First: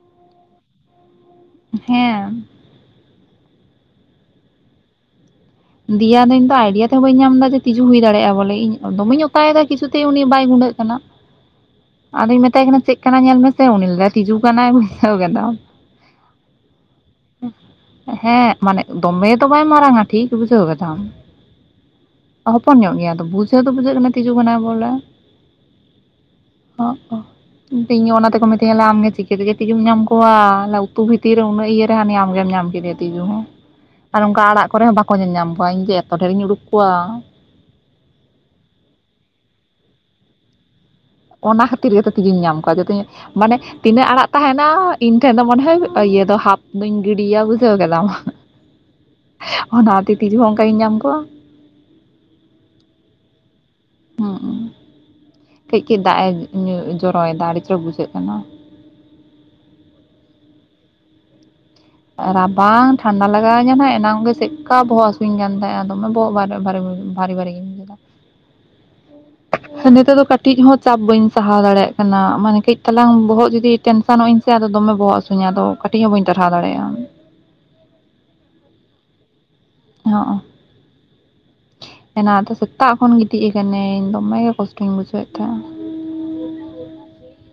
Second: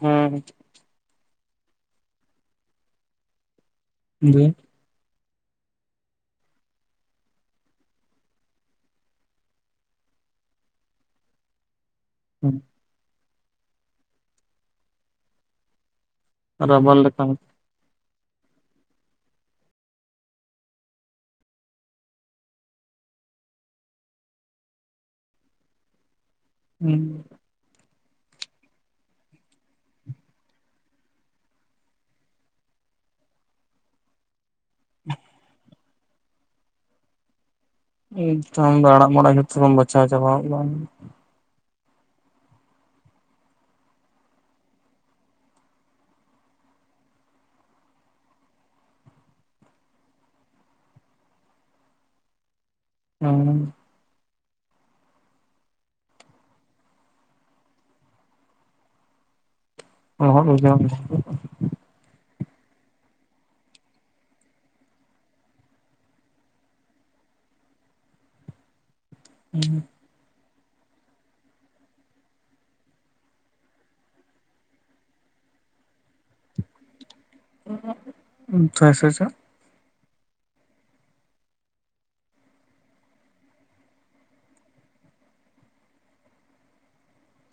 ᱦᱩᱸ ᱦᱩᱸ ᱮᱸ ᱦᱮᱸᱢ ᱫᱤᱭᱮ ᱫᱮᱭᱟ ᱫᱚᱧ ᱛᱚ ᱟᱭᱰᱤᱭᱟ ᱛᱮᱦ ᱵᱟᱹᱧ ᱧᱟᱢ ᱮᱫᱟ ᱡᱮ ᱛᱤᱡᱩ ᱦᱩᱭ ᱫᱟᱲᱮᱭᱟᱜᱼᱟ ᱵᱚᱞᱮ ᱤᱧ ᱫᱚᱢᱮᱧ ᱚᱫᱟᱭ ᱫᱟ ᱠᱤᱪᱷᱩᱛᱮᱭ ᱩᱱᱤ ᱵᱟᱭ ᱜᱩᱸᱰᱟᱹᱜ ᱠᱩᱰᱟᱜ ᱠᱟᱱᱟ ᱟᱫᱚᱭ ᱢᱮᱛᱟᱭ ᱠᱟᱱᱟ ᱪᱮᱫ ᱠᱟᱱᱟᱭ ᱧᱮᱞ ᱢᱮᱥᱮ ᱩᱱᱤ ᱞᱟᱭ ᱫᱟᱭ ᱛᱤᱡᱩ ᱠᱟᱱᱟᱭ ᱵᱩᱡᱷᱟᱹᱣ ᱜᱮᱫᱚ ᱨᱟᱵᱟᱨ ᱞᱮᱠᱟ ᱦᱮᱸ ᱢᱟᱱᱮ ᱫᱚᱢᱮ ᱫᱚ ᱵᱟᱭ ᱢᱟᱨᱟᱝ ᱟ ᱴᱷᱤᱠ ᱵᱩᱡᱷᱟᱹᱣ ᱠᱮᱫᱛᱟᱢ ᱦᱚᱯᱚᱱ ᱧᱚᱜ ᱜᱮᱭᱟ ᱫᱚ ᱵᱩᱡᱷᱟᱹᱣ ᱫᱚ ᱵᱩᱡᱷᱟᱹᱜ ᱠᱟᱱᱟ ᱛᱤᱡᱩ ᱠᱟᱱᱟᱭ ᱵᱚᱞᱮ ᱚᱜ ᱚ ᱛᱤᱧᱟ ᱚᱱᱟ ᱛᱮᱠᱚ ᱢᱤᱛᱟᱹᱧᱟ ᱞᱮ ᱟᱢᱜᱮ ᱪᱤᱠᱟᱹᱛᱮᱡᱮ ᱛᱤᱡᱩᱢ ᱧᱟᱢ ᱠᱚᱣᱟᱮ ᱩᱛᱩ ᱵᱷᱤᱛᱤᱨ ᱨᱮ ᱩᱱᱟᱹᱜ ᱤᱭᱟᱹᱟᱹᱨᱮ ᱦᱟᱹᱱᱤ ᱟᱢᱜᱮᱢ ᱧᱟᱢ ᱠᱮᱫᱮᱭᱟ ᱛᱤᱡᱩ ᱟᱨ ᱚᱱᱠᱟ ᱟᱲᱟᱜ ᱠᱚᱨᱮ ᱦᱚᱸ ᱵᱟᱠᱚ ᱧᱮᱞ ᱧᱟᱢ ᱠᱚᱣᱟ ᱤᱧ ᱡᱮ ᱮᱛᱚ ᱰᱷᱮᱨ ᱤᱧ ᱩᱰᱩᱠ ᱠᱚᱣᱟ ᱫᱚ ᱟᱢ ᱫᱚ ᱟᱲᱟᱜ ᱢᱟᱲᱟᱝ ᱡᱚᱛᱚ ᱜᱮᱢ ᱵᱟᱪᱷᱟᱣ ᱪᱟᱵᱟ ᱠᱚᱣᱟ ᱚᱱᱟ ᱠᱷᱟᱹᱛᱤᱨ ᱜᱮᱛᱚ ᱛᱮᱜᱤᱧ ᱧᱟᱢ ᱠᱚᱣᱟ ᱡᱚᱛᱚᱧ ᱢᱟᱱᱮ ᱛᱤᱱᱟᱹᱜ ᱟᱲᱟᱜ ᱛᱟᱦᱮᱱᱟ ᱤᱧ ᱴᱷᱮᱱ ᱫᱚ ᱢᱚᱱᱮᱦᱟᱭ ᱤᱭᱟᱹ ᱫᱚ ᱦᱟᱯ ᱫᱩᱧ ᱜᱤᱰᱤᱭᱟ ᱵᱩᱡᱷᱟᱹᱣ ᱠᱮᱫᱟᱢᱟ ᱦᱮ ᱚᱱᱟᱛᱮ ᱛᱤᱡᱩ ᱦᱚ ᱚᱱᱠᱟ ᱜᱮᱧ ᱧᱟᱢ ᱠᱚᱣᱟ ᱦᱳ ᱦᱩᱸ ᱠᱷᱤᱡ ᱠᱷᱤᱡ ᱫᱟᱜ ᱮ ᱧᱩ ᱡᱚᱨᱚᱭᱮᱫᱟ ᱟᱹᱰᱤ ᱪᱚᱨᱚᱠ ᱵᱩᱡᱷᱟᱹᱜ ᱠᱟᱱᱟ ᱚ [unintelligible] ᱨᱟᱵᱟᱝ ᱴᱷᱟᱱᱰᱟ ᱞᱟᱜᱟᱣᱤᱧᱟ ᱱᱟᱜ ᱮᱱᱟᱝ ᱜᱮ ᱪᱮᱫᱠᱟ ᱵᱚᱦᱚᱜ ᱦᱟᱹᱥᱩᱧ ᱠᱟᱱ ᱛᱟᱦᱮᱸᱱᱟ ᱫᱚᱢᱮ ᱵᱚᱦᱚᱜ ᱵᱷᱟᱨᱮ ᱵᱷᱟᱨᱮ ᱵᱩ ᱵᱟᱨᱤ ᱵᱟᱨᱤ ᱜᱮᱧ ᱵᱩᱡᱷᱟᱹᱣᱟ ᱱᱤᱛᱚᱜ ᱫᱟ ᱴᱤᱡ ᱦᱚᱸ ᱪᱟᱯ ᱵᱟᱹᱧ ᱥᱟᱦᱟᱣ ᱫᱟᱲᱮᱭᱟᱜ ᱠᱟᱱᱟ ᱢᱟᱱᱮ ᱠᱟᱹᱡ ᱪᱟᱞᱟᱝ ᱵᱚᱦᱚᱜ ᱡᱩᱫᱤ ᱴᱮᱱᱥᱚᱱᱚᱜ ᱟᱹᱧ ᱥᱮ ᱟᱫᱚ ᱫᱚᱢ ᱵᱚᱦᱚᱜ ᱦᱟᱹᱥᱩᱧᱟ ᱟᱫᱚ ᱠᱟᱹᱴᱤᱡ ᱦᱚᱸ ᱵᱟᱹᱧ ᱴᱟᱨᱦᱟᱣ ᱫᱟᱲᱮᱭᱟᱜ ᱪᱷᱟ ᱪᱷᱟ ᱪᱷᱟ ᱦᱚᱸ ᱮᱱᱟ ᱫᱚ ᱥᱮᱛᱟᱜ ᱠᱷᱚᱱ ᱜᱤᱛᱤᱡ ᱠᱟᱱᱟᱹᱧ ᱫᱚᱢᱮ ᱜᱮ ᱠᱚᱥᱴᱚᱧ ᱵᱩᱡᱷᱟᱹᱣᱮᱜ ᱛᱟᱦᱮᱼᱟ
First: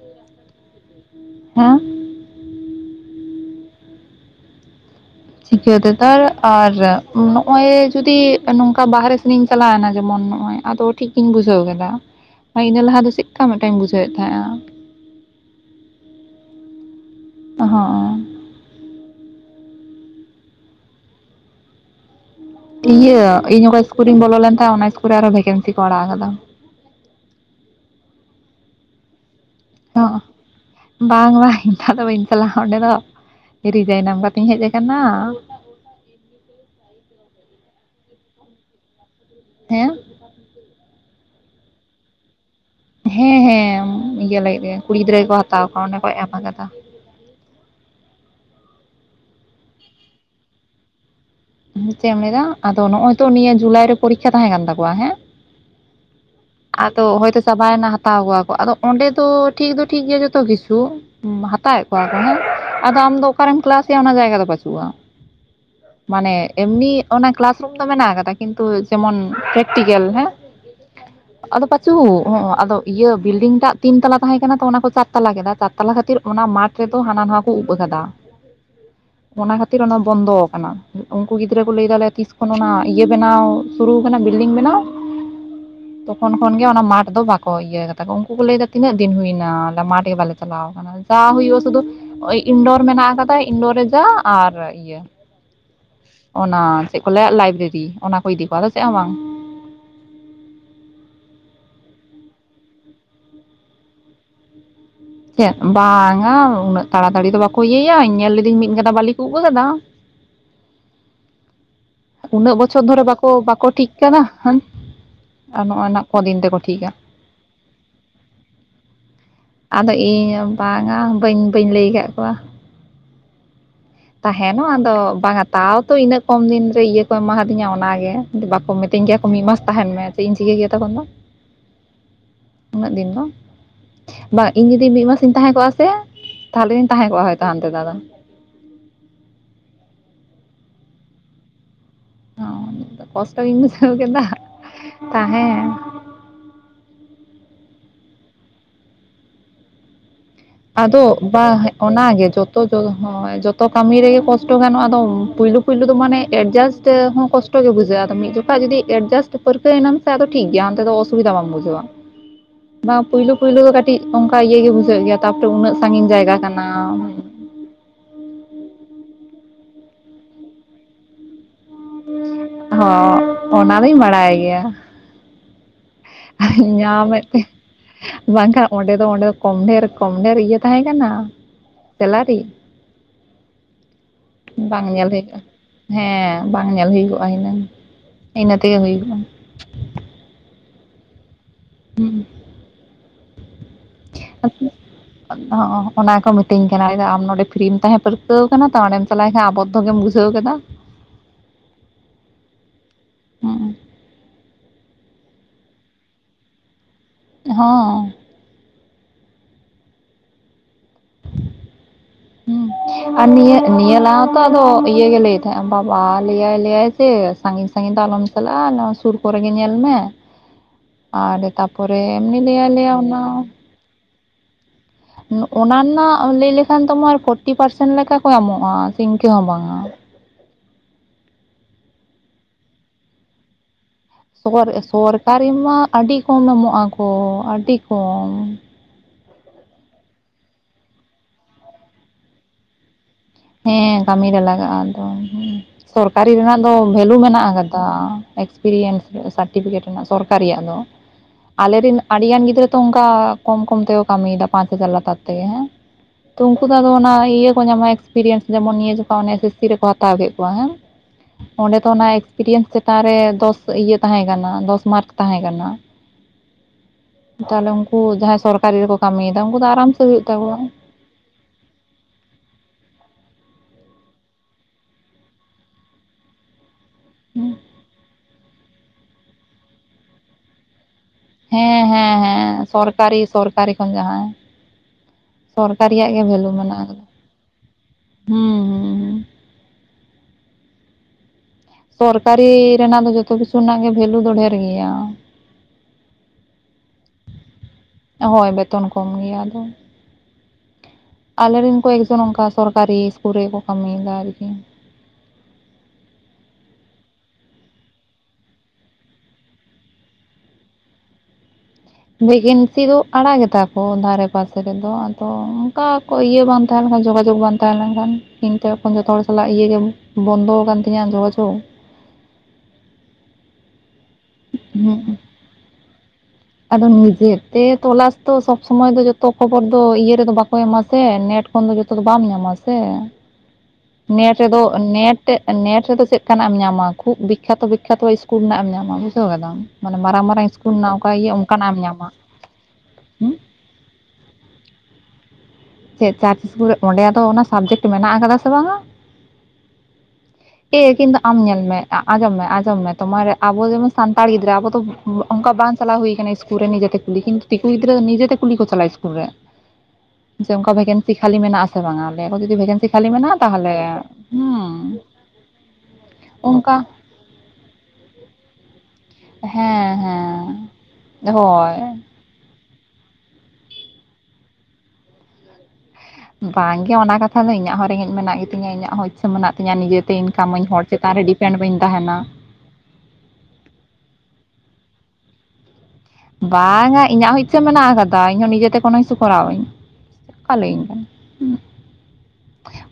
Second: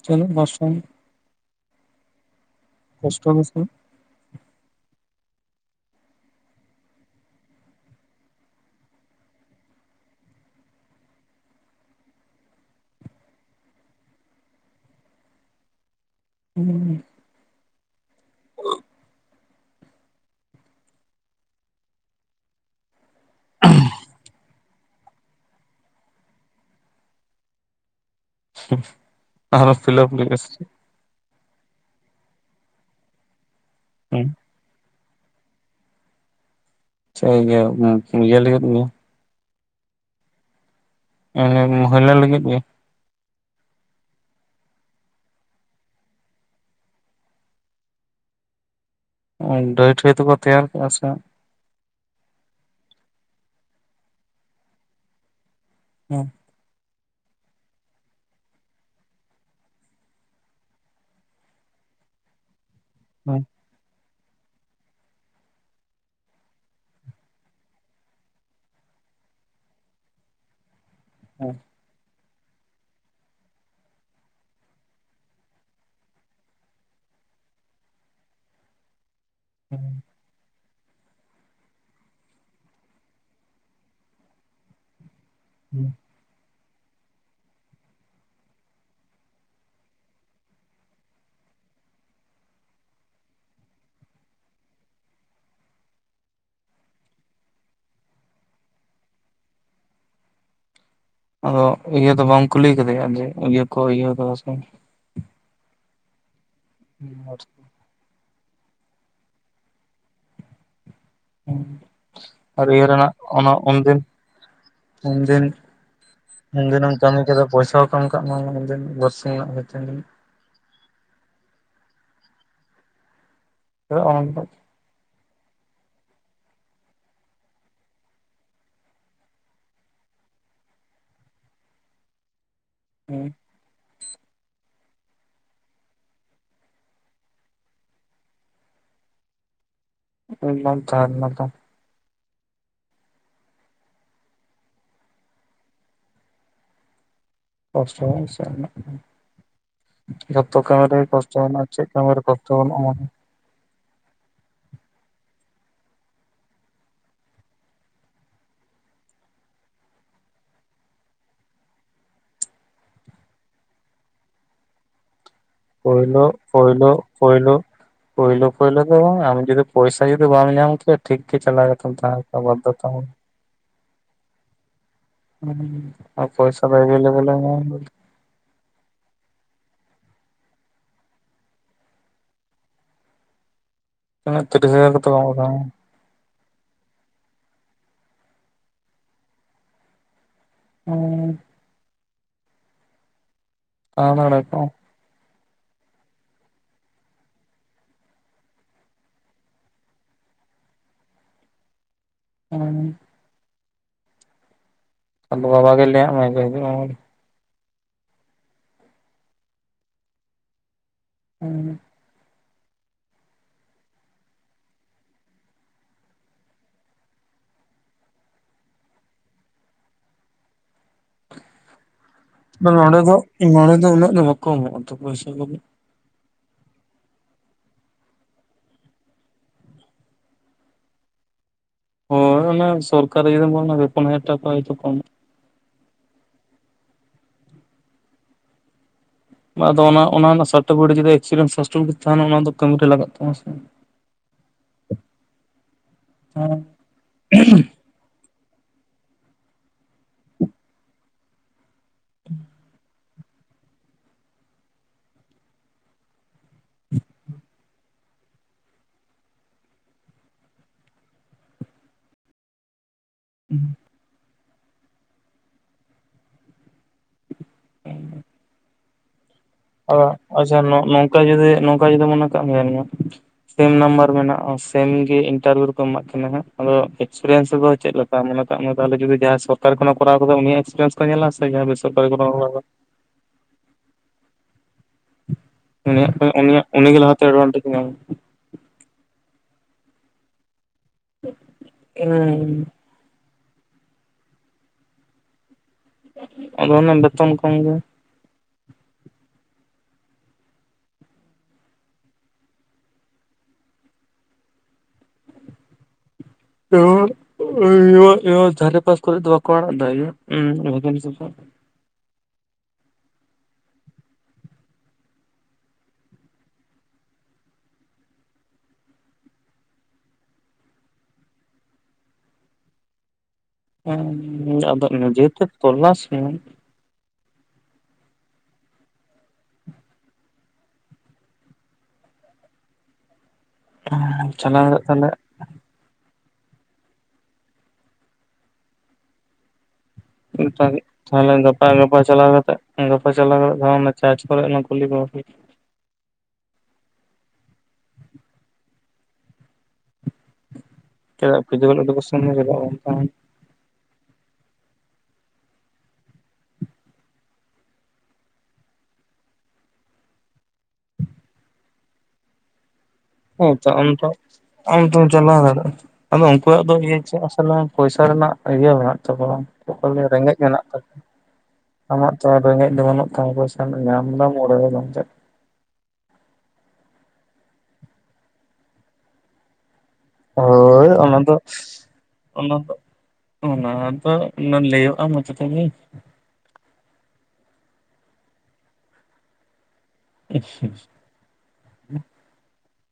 ᱪᱮᱜ ᱱᱟᱜ ᱠᱚᱥᱴᱚ? ᱦᱟ ᱠᱚᱥᱴᱚ ᱜᱮ ᱥᱮ ᱪᱤᱠᱟᱹᱛᱮ ᱫᱚᱨ ᱟᱨ ᱱᱚᱜ ᱚᱭ ᱡᱩᱫᱤ ᱱᱚᱝᱠᱟ ᱵᱟᱦᱨᱮ ᱥᱮᱱ ᱤᱧ ᱪᱟᱞᱟᱣᱱᱟ ᱡᱮᱢᱚᱱ ᱱᱚᱜᱚᱭ ᱟᱫᱚ ᱴᱷᱤᱠ ᱜᱤᱧ ᱵᱩᱡᱷᱟᱹᱣ ᱠᱮᱫᱟ ᱦᱳᱭ ᱤᱱᱟᱹ ᱞᱟᱦᱟ ᱫᱚ ᱪᱮᱜᱠᱟ ᱢᱮᱫᱴᱟᱝᱤᱧ ᱵᱩᱡᱷᱟᱹᱣᱮᱜ ᱛᱟᱦᱮᱸᱜᱼᱟ [inaudible] ᱦᱚᱸ ᱤᱭᱟᱹ ᱤᱧ ᱚᱠᱟ ᱤᱥᱠᱩᱞ ᱨᱤᱧ ᱵᱚᱞᱚ ᱞᱮᱱ ᱛᱟᱦᱮᱸᱜ ᱚᱱᱟ ᱤᱥᱠᱩᱞ ᱨᱮ ᱟᱨᱦᱚᱸ ᱵᱷᱮᱠᱮᱱᱥᱤ ᱠᱚ ᱟᱲᱟᱜ ᱟᱠᱟᱫᱟ᱾ ᱟᱨ ᱯᱷᱤᱞᱟᱹᱯ ᱦᱚᱸ ᱞᱤᱠᱟᱥ ᱵᱟᱝ ᱵᱟᱝ ᱟᱫᱚ ᱵᱟᱹᱧ ᱪᱟᱞᱟᱜᱼᱟ ᱚᱸᱰᱮ ᱫᱚ ᱨᱤᱡᱟᱭᱤᱱ ᱮᱢ ᱠᱟᱛᱮᱧ ᱦᱮᱡ ᱠᱟᱱᱟ᱾ [unintelligible] ᱦᱮᱸ ᱚᱱᱮᱢ [unintelligible] ᱞᱟᱹᱜᱤᱫ ᱜᱮ ᱦᱮᱸ ᱦᱮᱸ ᱤᱭᱟᱹ ᱞᱟᱹᱜᱤᱫ ᱜᱮ ᱠᱩᱲᱤ ᱜᱤᱫᱽᱨᱟᱹ ᱜᱮᱠᱚ ᱦᱟᱛᱟᱣ ᱠᱚᱣᱟ ᱚᱸᱰᱮ ᱠᱚ ᱮᱢ ᱠᱟᱫᱟ᱾ ᱦᱚᱜᱚᱭ ᱰᱟᱦᱤ ᱴᱷᱟᱹᱭ ᱫᱚᱠᱚ ᱛᱮᱭᱟᱨ ᱠᱟᱜᱼᱟ ᱥᱮ ᱵᱟ? ᱦᱮᱸ ᱪᱮᱜ ᱮᱢ ᱞᱮᱭᱫᱟ ᱟᱫᱚ ᱱᱚᱜᱼᱚᱭ ᱛᱚ ᱱᱤᱭᱟᱹ ᱡᱩᱞᱟᱭ ᱨᱮ ᱯᱚᱨᱤᱠᱠᱷᱟ ᱛᱟᱦᱮᱸ ᱠᱟᱱ ᱛᱟᱠᱚᱣᱟ ᱦᱮᱸ ᱦᱮᱸ ᱟᱫᱚ ᱦᱳᱭᱛᱚ ᱪᱟᱵᱟᱭᱮᱱᱟ ᱦᱟᱛᱟᱣ ᱠᱚᱣᱟ ᱠᱚ ᱟᱫᱚ ᱚᱸᱰᱮ ᱫᱚ ᱴᱷᱤᱠ ᱫᱚ ᱴᱷᱤᱠ ᱜᱮᱭᱟ ᱡᱚᱛᱚ ᱠᱤᱪᱷᱩ ᱦᱟᱛᱟᱣᱮᱜ ᱠᱚᱣᱟ ᱠᱚ ᱦᱮᱸ ᱟᱫᱚ ᱟᱢᱫᱚ ᱚᱠᱟᱨᱮᱢ ᱠᱮᱞᱟᱥᱮᱜᱼᱟ ᱚᱱᱟ ᱡᱟᱭᱜᱟ ᱫᱚ ᱵᱟᱹᱪᱩᱜᱼᱟ᱾ ᱢᱟᱱᱮ ᱮᱢᱱᱤ ᱚᱱᱟ ᱠᱞᱟᱥᱨᱩᱢ ᱫᱚ ᱢᱮᱱᱟᱜ ᱠᱟᱫᱟ ᱠᱤᱱᱛᱩ ᱡᱮᱢᱚᱱ ᱯᱨᱮᱠᱴᱤᱠᱮᱞ ᱦᱮᱸ ᱟᱫᱚ ᱯᱟᱪᱩ ᱵᱟᱵᱩ ᱦᱚᱸ ᱦᱚᱸ ᱟᱫᱚ ᱤᱭᱟᱹ ᱵᱤᱞᱰᱤᱝ ᱴᱟᱜ ᱛᱤᱱ ᱛᱟᱞᱟ ᱛᱟᱦᱮᱸ ᱠᱟᱱᱟ ᱛᱚ ᱚᱱᱟ ᱠᱚ ᱪᱟᱨ ᱛᱟᱞᱟ ᱠᱮᱫᱟ ᱪᱟᱨ ᱛᱟᱞᱟ ᱠᱷᱟᱹᱛᱤᱨ ᱚᱱᱟ ᱢᱟᱴᱷ ᱨᱮᱛᱚ ᱦᱟᱱᱟ ᱱᱟᱣᱟ ᱠᱚ ᱩᱵ ᱟᱠᱟᱫᱟ ᱯᱷᱟᱸᱠᱟ ᱜᱮᱭᱟ ᱾ ᱚᱱᱟ ᱠᱷᱟᱹᱛᱤᱨ ᱚᱱᱟ ᱵᱚᱱᱫᱚᱣ ᱠᱟᱱᱟ ᱾ ᱩᱝᱠᱩ ᱜᱤᱫᱽᱨᱟᱹ ᱠᱚ ᱞᱮᱭ ᱫᱟ ᱟᱞᱮᱭᱟᱜ ᱛᱤᱥ ᱠᱷᱚᱱ ᱚᱱᱟ ᱤᱭᱟᱹ ᱵᱮᱱᱟᱣ ᱥᱩᱨᱩ ᱠᱟᱱᱟ ᱵᱤᱞᱰᱤᱝ ᱵᱮᱱᱟᱣ? [inaudible] ᱯᱦᱟᱸᱠᱟ ᱜᱮᱭᱟ ᱾ ᱩᱱ ᱠᱷᱚᱱᱜᱮ ᱚᱱᱟ ᱢᱟᱴᱷ ᱫᱚ ᱵᱟᱠᱚ ᱤᱭᱟᱹ ᱠᱟᱫᱟ ᱠᱚ ᱩᱝᱠᱩ ᱠᱚ ᱞᱮᱭᱮᱫᱟ ᱛᱤᱱᱟᱹᱜ ᱫᱤᱱ ᱦᱩᱭᱮᱱᱟ ᱟᱞᱮ ᱢᱟᱴᱷ ᱜᱮ ᱵᱟᱞᱮ ᱪᱟᱞᱟᱣ ᱠᱟᱱᱟ, ᱾ ᱛᱟ ᱦᱩᱭᱩᱜᱼᱟ ᱥᱩᱫᱩ ᱤᱱᱰᱳᱨ ᱢᱮᱱᱟᱜ ᱠᱟᱫᱟ ᱤᱱᱰᱳᱨ ᱨᱮ ᱡᱟ ᱟᱨ ᱤᱭᱟᱹ ᱾ ᱚᱱᱟ ᱪᱮᱜ ᱠᱚ ᱞᱮᱭᱟ ᱞᱟᱭᱵᱮᱨᱤ ᱚᱱᱟ ᱠᱚ ᱤᱫᱤ ᱠᱚᱣᱟ ᱟᱫᱚ ᱪᱮᱜ ᱦᱚᱸ ᱵᱟᱝ ᱾ ᱟᱫᱚ ᱤᱭᱟᱹ ᱫᱚ ᱵᱟᱢ ᱠᱩᱞᱤ ᱠᱟᱫᱮᱭᱟ ᱡᱮ ᱤᱭᱟᱹ ᱠᱚ ᱤᱭᱟᱹ ᱠᱟᱫᱟ ᱥᱮ ᱵᱟᱝ? ᱪᱮᱫ ᱵᱟᱝᱟ ᱩᱱᱟᱹᱜ ᱛᱟᱲᱟᱛᱟᱲᱤ ᱫᱚ ᱵᱟᱠᱚ ᱤᱭᱟᱹᱭᱟ ᱤᱧ ᱧᱮᱞ ᱞᱤᱫᱤᱧ ᱢᱤᱫ ᱜᱟᱫᱟ ᱵᱟᱞᱤ ᱠᱚ ᱩᱵ ᱠᱟᱫᱟ ᱾ ᱴᱷᱮᱝ-ᱜᱚᱡ ᱾ ᱟᱫᱚ ᱩᱱᱟᱹᱜ ᱵᱚᱪᱷᱚᱨ ᱫᱷᱚᱨᱮ ᱵᱟᱠᱚ ᱵᱟᱠᱚ ᱴᱷᱤᱠ ᱠᱟᱱᱟ, ᱦᱟᱝ ᱾ ᱩᱱᱫᱤᱱ, ᱩᱱᱫᱤᱱᱮᱢ ᱠᱟᱹᱢᱤ ᱠᱮᱫᱟ ᱯᱚᱭᱥᱟ ᱵᱟᱠᱚ ᱮᱢ ᱠᱟᱜ ᱢᱮ ᱩᱱᱫᱤᱱ ᱵᱟᱨᱥᱤᱝ ᱱᱟᱜ ᱜᱮ? ᱟᱫᱚ ᱤᱧ ᱵᱟᱝᱟ ᱵᱟᱹᱧ ᱵᱟᱹᱧ ᱞᱟᱹᱭ ᱠᱟᱜ ᱠᱚᱣᱟ ᱾ ᱛᱟᱦᱮᱱᱚᱜ ᱟᱫᱚ ᱵᱟᱝᱟᱫ ᱾ ᱛᱟᱣ ᱛᱚ ᱤᱱᱟᱹ ᱠᱚᱢ ᱫᱤᱱ ᱛᱮ ᱤᱭᱟᱹ ᱠᱚ ᱮᱢᱟᱦᱟᱫᱤᱧᱟ ᱚᱱᱟᱜᱮ ᱵᱟᱠᱚ ᱢᱤᱛᱟᱹᱧ ᱠᱮᱭᱟ ᱠᱚ ᱢᱤᱜ ᱢᱟᱥ ᱛᱟᱦᱮᱱ ᱢᱮ ᱾ ᱪᱮᱜ ᱤᱧ ᱪᱤᱠᱟᱹ ᱠᱮᱭᱟ ᱮᱛᱚᱠᱷᱚᱱ ᱫᱚ? ᱯᱷᱟᱸᱠᱟ ᱜᱮᱭᱟ ᱾ ᱩᱱᱟᱹᱜ ᱫᱤᱱ ᱫᱚ? ᱯ-ᱮᱦ, ᱵᱟ ᱤᱧ ᱡᱩᱫᱤ ᱢᱤᱜ ᱢᱟᱥᱤᱧ ᱛᱟᱦᱮᱸ ᱠᱚᱜᱼᱟ ᱥᱮ ᱛᱟᱦᱞᱮᱧ ᱛᱟᱦᱮᱸ ᱠᱚᱜᱼᱟ ᱦᱚᱭᱛᱚ ᱦᱟᱱᱛᱮ ᱫᱚ ᱟᱫᱚ ᱾ ᱤᱧ ᱢᱟᱹᱧ ᱛᱟᱦᱮ ᱞᱮᱱᱟ ᱛᱚ ᱾ ᱚ, ᱠᱚᱥᱴᱚ ᱜᱤᱧ ᱵᱩᱷᱡᱷᱟᱹᱣ ᱷᱚ ᱠᱮᱫᱟᱷᱦ ᱛᱟᱦᱮᱸ ᱾ ᱠᱚᱥᱴᱚ ᱢᱟ ᱪᱮᱜ ᱨᱮᱱᱟᱜ? ᱟᱫᱚ ᱠᱚᱥᱴᱚ ᱵᱟ ᱢᱮᱱᱟᱜᱼᱟ ᱦᱮᱸ ᱪᱮᱫ ᱠᱟᱹᱢᱤ ᱨᱮ ᱚᱱᱟᱜᱮ ᱠᱚᱥᱴᱚ ᱡᱚᱛᱚ ᱡᱚ ᱵᱟᱹᱱᱩᱜᱼᱟ ᱦᱚᱸᱭ ᱡᱚᱛ ᱛᱚ ᱠᱟᱹᱢᱤ ᱨᱮᱜᱮ ᱠᱚᱥᱴᱚ ᱜᱟᱱᱚᱜᱼᱟ ᱟᱫᱚ ᱯᱩᱭᱞᱩ ᱯᱩᱭᱞᱩ ᱫᱚ ᱢᱟᱱᱮ ᱮᱰᱡᱟᱥᱴ ᱛᱮ ᱦᱚᱸ ᱠᱚᱥᱴᱚᱜ ᱜᱮ ᱵᱩᱡᱷᱟᱹᱜᱼᱟ ᱟᱫᱚ ᱢᱤᱫ ᱡᱚᱠᱷᱟᱡ ᱡᱩᱫᱤ -ᱼ ᱮᱰᱡᱟᱥᱴᱚ ᱯᱟᱹᱨᱠᱟᱹᱣᱮᱱᱟᱢ ᱥᱮ ᱟᱫᱚ ᱴᱷᱤᱠ ᱜᱮᱭᱟ ᱚᱱᱛᱮᱫᱚ ᱚᱥᱩᱵᱤᱫᱷᱟ ᱵᱟᱢ ᱵᱩᱡᱷᱟᱹᱣᱟ ᱾ ᱯᱷᱟᱸᱠᱟ ᱜᱮᱭᱟ ᱾ ᱵᱟᱝ ᱯᱳᱭᱞᱳ ᱯᱳᱭᱞᱳ ᱫᱚ ᱠᱟᱹᱴᱤᱡ ᱚᱝᱠᱟ ᱤᱭᱟᱹ ᱜᱮ ᱵᱩᱡᱷᱟᱹᱜ ᱜᱮᱭᱟ ᱛᱟᱯᱚᱨᱮ ᱩᱱᱟᱹᱜ ᱥᱟᱺᱜᱤᱧ ᱯᱳᱭᱞᱳ ᱡᱟᱭᱜᱟ ᱠᱟᱱᱟ ᱯᱳᱭᱞᱳ ᱾ ᱯᱳᱭᱞᱳ ᱯᱳᱭᱞᱳ ᱯᱳᱭᱞᱳ ᱫᱚ ᱟᱢ ᱡᱚᱫᱤ ᱯᱚᱭᱥᱟ ᱡᱩᱫᱤ ᱵᱟᱢ ᱧᱟᱢ ᱠᱮᱭᱟ, ᱴᱷᱤᱠ ᱜᱮ ᱪᱟᱞᱟ ᱛᱚᱛᱷᱟ ᱟᱵᱫᱷᱚᱛᱚᱢᱚ ᱾ ᱚᱱᱟ ᱫᱩᱧ ᱵᱟᱲᱟᱭ ᱜᱮᱭᱟ ᱾ ᱚ, ᱯᱚᱭᱥᱟ ᱫᱚ ᱧᱟᱢᱮᱫ ᱮᱹᱵᱮᱹᱼᱞᱮᱹᱵᱮᱹᱞ ᱞᱮ ᱛᱮ ᱮᱢᱟᱢ ᱫᱚ ᱾ ᱵᱟᱝᱠᱷᱟᱱ ᱚᱸᱰᱮ ᱫᱚ-ᱚᱸᱰᱮ ᱫᱚ ᱠᱚᱢ ᱰᱷᱮᱹᱨ- ᱠᱚᱢ ᱰᱷᱮᱹᱨ ᱤᱭᱟᱹ ᱛᱟᱦᱮᱸ ᱠᱟᱱᱟ ᱥᱮᱞᱟᱨᱤ ᱾ ᱯᱷᱟᱸᱠᱟ ᱜᱮᱭᱟ ᱾ ᱯ-ᱪᱚᱜ, ᱵᱟᱝ ᱧᱮᱞ ᱦᱳᱭᱳᱜᱼᱟ, ᱦᱮᱸᱻ ᱵᱟᱝ ᱧᱮᱞ ᱦᱩᱭᱩᱜᱚᱜᱼᱟ ᱦᱤᱱᱟᱹᱝ ᱤᱱᱟᱹ ᱛᱮᱜᱮ ᱦᱳᱭᱳᱜᱚᱼᱟ᱾ ᱚᱸᱻ ᱾ ᱩᱸᱷ ᱾ ᱟᱲ ᱟᱲᱮ ᱠᱚ, ᱦᱚᱸᱜ ᱚ ᱚᱱᱟ ᱠᱚ ᱢᱤᱛᱟᱹᱧ ᱠᱟᱱᱟ ᱟᱢ ᱱᱚᱰᱮ ᱯᱷᱨᱤᱢ ᱛᱟᱦᱮᱸ ᱯᱟᱹᱨᱠᱟᱹᱣ ᱠᱟᱱᱟ ᱛᱚ, ᱚᱸᱰᱮᱢ ᱪᱟᱞᱟᱭ ᱮᱱᱟ ᱟᱵᱚᱫᱽᱫᱷᱚ ᱜᱮᱢ ᱵᱩᱡᱷᱟᱹᱣ ᱠᱮᱫᱟ᱾ ᱚᱜ ᱾ ᱟᱫᱚ ᱵᱟᱵᱟ ᱜᱮ ᱞᱟᱹᱭᱟᱜ ᱢᱮᱭᱟᱭ ᱡᱮ ᱦᱤᱡᱩᱜ ᱢᱮ ᱢᱳᱲ ᱾ ᱦᱚᱸ ᱾ ᱩᱸᱼᱩᱸᱜ ᱾ ᱦᱩᱸ ᱟᱨ ᱱᱤᱭᱟᱹ ᱱᱤᱭᱟᱹ ᱞᱟᱦᱟ ᱛᱚ ᱟᱫᱚ ᱤᱭᱟᱹ ᱜᱮ ᱞᱟᱹᱭ ᱛᱟᱦᱮᱸᱜ ᱟᱢ ᱵᱟᱵᱟ ᱞᱟᱹᱭᱟᱭ ᱞᱟᱹᱭᱟᱭ ᱥᱮ ᱾ ᱥᱟᱺᱜᱤᱧ ᱥᱟᱺᱜᱤᱧ ᱫᱚ ᱟᱞᱚᱢ ᱪᱟᱞᱟᱜᱼᱟ ᱱᱟᱣᱟ ᱥᱩᱨ ᱠᱚᱨᱮ ᱜᱮ ᱧᱮᱞ ᱢᱮ ᱾ [unintelligible] ᱟᱰᱮ ᱛᱟᱯᱚᱨᱮ ᱮᱢᱱᱤ ᱞᱟᱹᱭᱟᱭ ᱞᱟᱹᱭᱟ ᱱᱚᱰᱮ ᱚᱱᱟ ᱫᱚ ᱱᱚᱬᱮ ᱫᱚ ᱩᱱᱟᱹᱜ ᱫᱚ ᱵᱟᱠᱚ ᱮᱢᱚᱜᱼᱟᱠᱚ ᱛᱚ ᱯᱩᱭᱥ ᱚᱱᱟ ᱱᱟᱜ ᱞᱟᱹᱭ ᱞᱮᱠᱷᱟᱱ ᱛᱚᱢᱟᱨ ᱯᱷᱳᱨᱴᱤ ᱯᱟᱨᱥᱮᱱ ᱞᱮᱠᱟ ᱠᱚ ᱮᱢᱚᱜᱼᱟ, ᱥᱮ ᱤᱱᱠᱟᱹ ᱦᱚᱸ ᱵᱟᱝᱼᱟ᱾ ᱦᱳᱭ ᱚᱱᱟ ᱥᱚᱨᱠᱟᱨ ᱤᱭᱟᱹ ᱮᱢᱟᱱ ᱥᱚᱵᱚᱨ ᱮᱷ ᱥᱚᱨᱠᱟᱨᱤᱼᱨᱮ ᱢᱟ ᱟᱹᱰᱤ ᱠᱚᱢ ᱮᱢᱚᱜ ᱟᱠᱚ ᱟᱹᱰᱤ ᱠᱚᱢ᱾ ᱵᱟᱸ ᱟᱫᱚ ᱚᱱᱟ ᱚᱱᱟ ᱱᱮᱱᱟᱜ ᱥᱟᱨᱴᱚᱯᱤᱠᱮᱴ ᱡᱚᱫᱤ ᱮᱠᱥᱯᱨᱤᱭᱮᱸᱥ ᱥᱟᱨᱴᱚᱯᱤᱠᱮᱴ ᱛᱟᱦᱮᱱᱟ ᱚᱱᱟ ᱫᱚ ᱠᱟᱹᱢᱤ ᱨᱮ ᱞᱟᱜᱟᱜ ᱛᱟᱢᱟ ᱥᱮ᱾ ᱦᱮᱸ ᱠᱟᱹᱢᱤ ᱨᱮ ᱞᱟᱜᱟᱜᱼᱟ, ᱟᱫᱚ ᱦᱩᱸ ᱥᱚᱨᱠᱟᱨᱤ ᱨᱮᱱᱟᱜ ᱦᱮᱸ ᱫᱚ ᱵᱷᱮᱞᱩ ᱢᱮᱱᱟᱜ ᱟᱠᱟᱫᱟ, ᱮᱠᱥᱯᱮᱨᱤᱭᱤᱱᱥ ᱥᱟᱨᱴᱤᱯᱤᱠᱮᱴ ᱨᱮᱱᱟᱜ ᱥᱚᱨᱠᱟᱨᱤᱭᱟᱜ ᱫᱚ᱾ ᱟᱞᱮᱨᱮᱱ ᱟᱹᱰᱤᱜᱟᱱ ᱜᱤᱫᱽᱨᱟᱹ ᱛᱚ ᱚᱝᱠᱟ ᱠᱚᱢ ᱠᱚᱢ ᱛᱮᱠᱚ ᱠᱟᱹᱢᱤᱭᱮᱫᱟ, ᱯᱟᱸᱪ ᱦᱟᱡᱟᱨ ᱞᱟᱛᱟᱨ ᱛᱮᱜᱮ ᱦᱮᱸ᱾ ᱛᱚ ᱩᱱᱠᱩ ᱫᱚ ᱟᱫᱚ ᱚᱱᱟ ᱤᱭᱟᱹ ᱠᱚ ᱧᱟᱢᱟ ᱮ ᱯᱮᱨᱤᱭᱮᱱᱥ ᱡᱮᱢᱚᱱ ᱱᱤᱭᱟᱹ ᱡᱚᱠᱷᱚᱱ ᱮᱥᱮᱥᱤ ᱨᱮ ᱠᱚ ᱦᱟᱛᱟᱣ ᱠᱮᱜ ᱠᱚᱣᱟ ᱦᱮᱸ᱾ ᱚᱸᱰᱮ ᱫᱚ ᱚᱱᱟ ᱮᱠᱥᱯᱨᱤᱭᱮᱱᱥ ᱪᱮᱛᱟᱱ ᱨᱮ ᱫᱚᱥ ᱤᱭᱟᱹ ᱛᱟᱦᱮᱸ ᱠᱟᱱᱟ, ᱫᱚᱥ ᱢᱟᱨᱠ ᱛᱟᱦᱮᱸ ᱠᱟᱱᱟ᱾ ᱛᱟᱦᱞᱮ ᱩᱱᱠᱩ ᱡᱟᱦᱟᱸᱭ ᱥᱚᱨᱠᱟᱨᱤ ᱨᱮᱠᱚ ᱠᱟᱹᱢᱤᱭᱮᱫᱟ, ᱩᱱᱠᱩ ᱫᱚ ᱟᱨᱟᱢ ᱥᱮ ᱦᱳᱭᱳᱜ ᱛᱟᱠᱚᱣᱟ᱾ ᱠᱟ ᱡᱩᱫᱤ ᱱᱚᱝᱠᱟ ᱡᱩᱫᱤ ᱢᱚᱱᱮ ᱠᱟᱜ ᱢᱮᱱᱢᱮ ᱥᱮᱱ ᱱᱟᱢᱵᱟᱨ ᱢᱮᱱᱟᱜᱼᱟ ᱥᱮᱢ ᱜᱮ ᱤᱱᱴᱟᱨᱵᱤᱭᱩ ᱨᱮ ᱠᱚ ᱮᱢᱟᱜ ᱠᱤᱱᱟ ᱦᱟᱜ ᱟᱫᱚ ᱮᱠᱥᱯᱨᱤᱭᱮᱱᱥ ᱨᱮᱫᱚ ᱪᱮᱫ ᱞᱮᱠᱟ? ᱢᱚᱱᱮ ᱠᱟᱜ ᱢᱮ ᱛᱟᱦᱞᱮ ᱡᱩᱫᱤ ᱡᱟᱦᱟᱭ ᱥᱚᱨᱠᱟᱨ ᱠᱷᱚᱱᱮ ᱠᱚᱨᱟᱣ ᱠᱟᱫᱟ ᱩᱱᱤᱭᱟᱜ ᱮᱠᱥᱯᱤᱨᱤᱭᱮᱱᱥ ᱠᱚ ᱧᱮᱞᱟ, ᱥᱮ ᱡᱟᱦᱟᱸᱭ ᱦᱮᱸᱻ ᱵᱮᱥᱚᱨᱠᱟᱨᱤ ᱦᱮᱸᱻ ᱠᱚᱨᱟᱣ ᱠᱟᱫᱟ ᱦᱮᱸᱻ ᱥᱚᱨᱠᱟᱨᱤ-ᱥᱚᱨᱠᱟᱨᱤ ᱠᱷᱚᱱ ᱡᱟᱦᱟᱸᱭ ᱥᱚᱨᱠᱟᱨᱤᱭᱟᱜ ᱩᱱᱤᱭᱟᱜ ᱜᱮ ᱵᱷᱮᱞᱩ ᱩᱱᱤᱭᱟᱜ ᱢᱮᱱᱟᱜ ᱩᱱᱤᱜᱮ ᱟᱠᱟᱫᱟ, ᱞᱟᱦᱟᱛᱮ ᱮᱰᱵᱷᱟᱱᱴᱮᱡᱽ ᱧᱟᱢᱟ ᱦᱩᱸ ᱦᱩᱸ᱾ ᱦᱩᱸ [unintelligible] ᱥᱚᱨᱠᱟᱨᱤ ᱨᱮᱱᱟᱜ ᱫᱚ ᱡᱚᱛᱚ ᱠᱤᱪᱷᱩ ᱨᱮᱱᱟᱜ ᱜᱮ ᱵᱷᱮᱞᱩ ᱫᱚ ᱰᱷᱮᱹᱨ ᱜᱮᱭᱟ᱾ ᱟᱫᱚ ᱚᱱᱮ ᱵᱮᱛᱚᱱ ᱠᱚᱢ ᱜᱮᱭᱟ᱾ ᱮᱸ ᱦᱳᱭ ᱵᱮᱛᱚᱱ ᱠᱚᱢ ᱜᱮᱭᱟ ᱟᱫᱚ ᱟᱞᱮᱨᱤᱱ ᱠᱚᱭᱮᱠ ᱡᱚᱱ ᱚᱱᱠᱟ ᱥᱚᱨᱠᱟᱨᱤ ᱤᱥᱠᱩᱞ ᱨᱮᱜᱮ ᱠᱚ ᱠᱟᱹᱢᱤᱭᱮᱫᱟ ᱟᱨᱠᱤ᱾ [unintelligible] ᱡᱷᱟᱨᱮ ᱯᱟᱥ ᱠᱚᱨᱮᱜ ᱫᱚ ᱵᱟᱠᱚ ᱟᱲᱟᱜ ᱫᱟ ᱤᱭᱟᱹ ᱩᱸ [unintelligible] ᱵᱷᱮᱠᱮᱱᱥᱤ ᱫᱚ ᱟᱲᱟᱜ ᱮᱫᱟ ᱠᱚ ᱫᱷᱟᱨᱮ ᱯᱟᱥ ᱨᱮᱫᱚ, ᱟᱫᱚ ᱚᱱᱠᱟ ᱟᱠᱚ ᱤᱭᱟᱹ ᱵᱟᱝ ᱛᱟᱦᱮᱸ ᱞᱮᱠᱷᱟᱱ ᱡᱳᱜᱟᱡᱳᱜᱽ ᱵᱟᱝ ᱛᱟᱦᱮᱸᱞᱮᱱᱠᱷᱟᱱ ᱤᱧᱛᱮ ᱮᱠᱷᱚᱱ ᱡᱚᱛᱚ ᱦᱚᱲ ᱥᱟᱞᱟᱜ ᱤᱭᱟᱹᱜᱮ ᱵᱚᱱᱫᱚ ᱟᱠᱟᱱ ᱛᱤᱧᱟ, ᱡᱳᱜᱟᱡᱳᱜᱽ᱾ [unintelligible] ᱟᱫᱚᱜ ᱦᱩᱸ ᱱᱤᱡᱮᱛᱮ ᱛᱚᱞᱞᱟᱥ [unintelligible] ᱟᱫᱚ ᱱᱤᱡᱮᱛᱮ ᱛᱚᱞᱟᱥ ᱫᱚ ᱥᱚᱵᱽ ᱥᱚᱢᱚᱭ ᱫᱚ ᱡᱚᱛᱚ ᱠᱷᱚᱵᱚᱨ ᱫᱚ ᱤᱭᱟᱹ ᱨᱮᱫᱚ ᱵᱟᱠᱚ ᱮᱢᱟ ᱥᱮ ᱱᱮᱴ ᱠᱷᱚᱱ ᱫᱚ ᱡᱚᱛᱚ ᱫᱚ ᱵᱟᱢ ᱧᱟᱢᱟ ᱥᱮ? [unintelligible] ᱱᱮᱴ ᱨᱮᱫᱚ ᱪᱟᱞᱟᱣ ᱛᱟᱦᱞᱮ ᱱᱮᱴ ᱛᱮᱜ ᱱᱮᱴ ᱨᱮᱫᱚ ᱪᱮᱜ ᱠᱟᱱᱟᱜ ᱮᱢ ᱧᱟᱢᱟ ᱠᱷᱩᱵ ᱵᱤᱠᱠᱷᱟᱛᱚ ᱵᱤᱠᱠᱷᱟᱛᱚ ᱤᱥᱠᱩᱞ ᱨᱮᱱᱟᱜ ᱮᱢ ᱧᱟᱢᱟ ᱵᱩᱡᱷᱟᱹᱣ ᱠᱟᱫᱟᱢ ᱾ ᱢᱟᱱᱮ ᱢᱟᱨᱟᱝ ᱢᱟᱨᱟᱝ ᱤᱥᱠᱩᱞ ᱱᱟᱜ ᱾ ᱛᱟᱦᱚᱞᱮ ᱜᱟᱯᱟ ᱜᱟᱯᱟ ᱪᱟᱞᱟᱣ ᱠᱟᱛᱮᱫ ᱜᱟᱯᱟ ᱦᱩᱸ ᱪᱟᱞᱟᱣ [unintelligible] ᱪᱟᱨᱡ ᱠᱚᱨᱮᱞᱟᱝ ᱠᱩᱞᱤ ᱠᱚᱣᱟ᱾ ᱪᱮᱫ ᱪᱟᱨᱡ ᱤᱥᱠᱩᱞ ᱨᱮ, ᱚᱸᱰᱮ ᱟᱫᱚ ᱚᱱᱟ ᱥᱟᱵᱡᱮᱠᱴ ᱢᱮᱱᱟᱜ ᱟᱠᱟᱫᱟ ᱥᱮ ᱵᱟᱝᱼᱟ? ᱮ ᱠᱤᱱᱛᱩ ᱟᱢ ᱪᱮᱫᱟᱜ ᱧᱮᱞ ᱢᱮ, ᱯᱷᱤᱡᱤᱠᱮᱞ ᱟᱸ ᱮᱰᱩᱠᱮᱥᱚᱱ ᱟᱸᱡᱚᱢ ᱫᱚ ᱢᱮ ᱪᱮᱫᱟᱜ ᱵᱟᱢ ᱟᱸᱡᱚᱢ ᱢᱮ ᱛᱟᱦᱮᱱᱟ ᱛᱳᱢᱟᱨ ᱟᱵᱚ ᱡᱮᱢᱚᱱ ᱥᱟᱱᱛᱟᱲ ᱜᱤᱫᱽᱨᱟᱹ ᱟᱵᱚ ᱫᱚ [unintelligible] ᱚᱱᱠᱟ ᱵᱟᱝ ᱪᱟᱞᱟᱣ ᱦᱩᱭ ᱠᱟᱱᱟ ᱤᱥᱠᱩᱞ ᱨᱮ ᱱᱤᱡᱮ ᱛᱮ ᱠᱩᱞᱤ, ᱠᱤᱱᱛᱩ ᱫᱤᱠᱩ ᱜᱤᱫᱽᱨᱟᱹ ᱱᱤᱡᱮ ᱛᱮ ᱠᱩᱞᱤ ᱠᱚ ᱪᱟᱞᱟᱜ-ᱟ ᱤᱥᱠᱩᱞ ᱨᱮ ᱾ ᱡᱮ ᱚᱝᱠᱟ ᱵᱷᱮᱠᱮᱱᱥᱤ ᱠᱷᱟᱞᱤ ᱢᱮᱱᱟᱜ-ᱟ ᱥᱮ ᱵᱟᱝ-ᱟ [unintelligible] ᱡᱩᱫᱤ ᱵᱷᱮᱠᱮᱱᱥᱤ ᱠᱷᱟᱹᱞᱤ ᱢᱮᱱᱟᱜᱼᱟ ᱦᱮᱸᱪᱚ ᱛᱟᱦᱚᱞᱮ ᱟᱢ ᱛᱚ ᱟᱢ ᱦᱩᱸ ᱛᱚᱢ ᱪᱟᱞᱟᱣ ᱫᱟᱲᱮᱭᱟᱜᱼᱟ, ᱟᱫᱚ ᱩᱱᱠᱩᱣᱟᱜ ᱫᱚ ᱚᱱᱠᱟ ᱤᱭᱟᱹ ᱪᱮᱫ ᱟᱥᱚᱞᱮ ᱯᱚᱭᱥᱟ ᱨᱮᱱᱟᱜ ᱤᱭᱟᱹ ᱢᱮᱱᱟᱜ ᱛᱟᱠᱚᱣᱟ ᱪᱮᱫ ᱠᱚ ᱦᱮᱸ ᱞᱟᱹᱭᱟ ᱨᱮᱸᱜᱮᱡ ᱦᱮᱸ ᱢᱮᱱᱟᱜ ᱛᱟᱠᱚᱣᱟ ᱦᱳᱭ ᱾ ᱟᱢᱟᱜ ᱛᱚ ᱟᱨ ᱨᱮᱸᱜᱮᱡ ᱫᱚ ᱵᱟᱹᱱᱩᱜ ᱛᱟᱢᱟ ᱯᱚᱭᱥᱟ ᱨᱮᱱᱟᱜ ᱧᱟᱢ ᱫᱟᱢ ᱩᱲᱟᱹᱣ ᱫᱟᱢ ᱪᱮᱫ? ᱵᱟᱝ ᱜᱮ ᱚᱱᱟ ᱠᱟᱛᱷᱟ ᱫᱚ ᱤᱧᱟᱜ ᱦᱚᱸ ᱨᱮᱸᱜᱮᱡ ᱢᱮᱱᱟᱜ ᱜᱮᱛᱤᱧᱟ, ᱤᱧᱟᱹᱜ ᱦᱚᱸ ᱤᱪᱪᱷᱟᱹ ᱢᱮᱱᱟᱜ ᱛᱤᱧᱟ ᱱᱤᱡᱮ ᱛᱮ ᱤᱱᱠᱟᱢᱟᱹᱧ ᱦᱚᱲ ᱦᱳᱭ ᱪᱮᱛᱟᱱ ᱚᱱᱟ ᱨᱮ ᱫᱚ ᱰᱤᱯᱮᱱᱰ ᱵᱟᱹᱧ ᱛᱟᱦᱮᱸᱱᱟ ᱾ ᱚᱱᱟ ᱫᱚ ᱚᱱᱟ ᱫᱚ ᱞᱟᱹᱭᱚᱜᱼᱟ ᱢᱚᱪᱟ ᱛᱮᱜᱮ ᱾ ᱵᱟᱝᱟ ᱤᱧᱟᱹᱜ ᱦᱚᱸ ᱤᱪᱪᱷᱟᱹ ᱢᱮᱱᱟᱜ ᱟᱠᱟᱫᱟ, ᱤᱧᱦᱚᱸ ᱱᱤᱡᱮ ᱛᱮ ᱠᱚᱱᱳ ᱠᱤᱪᱷᱩ ᱠᱚᱨᱟᱣ ᱟᱹᱧ ᱾ ᱪᱮᱫ ᱠᱚ ᱞᱟᱹᱭᱟᱹᱧ ᱠᱟᱱᱟ? [inaudible]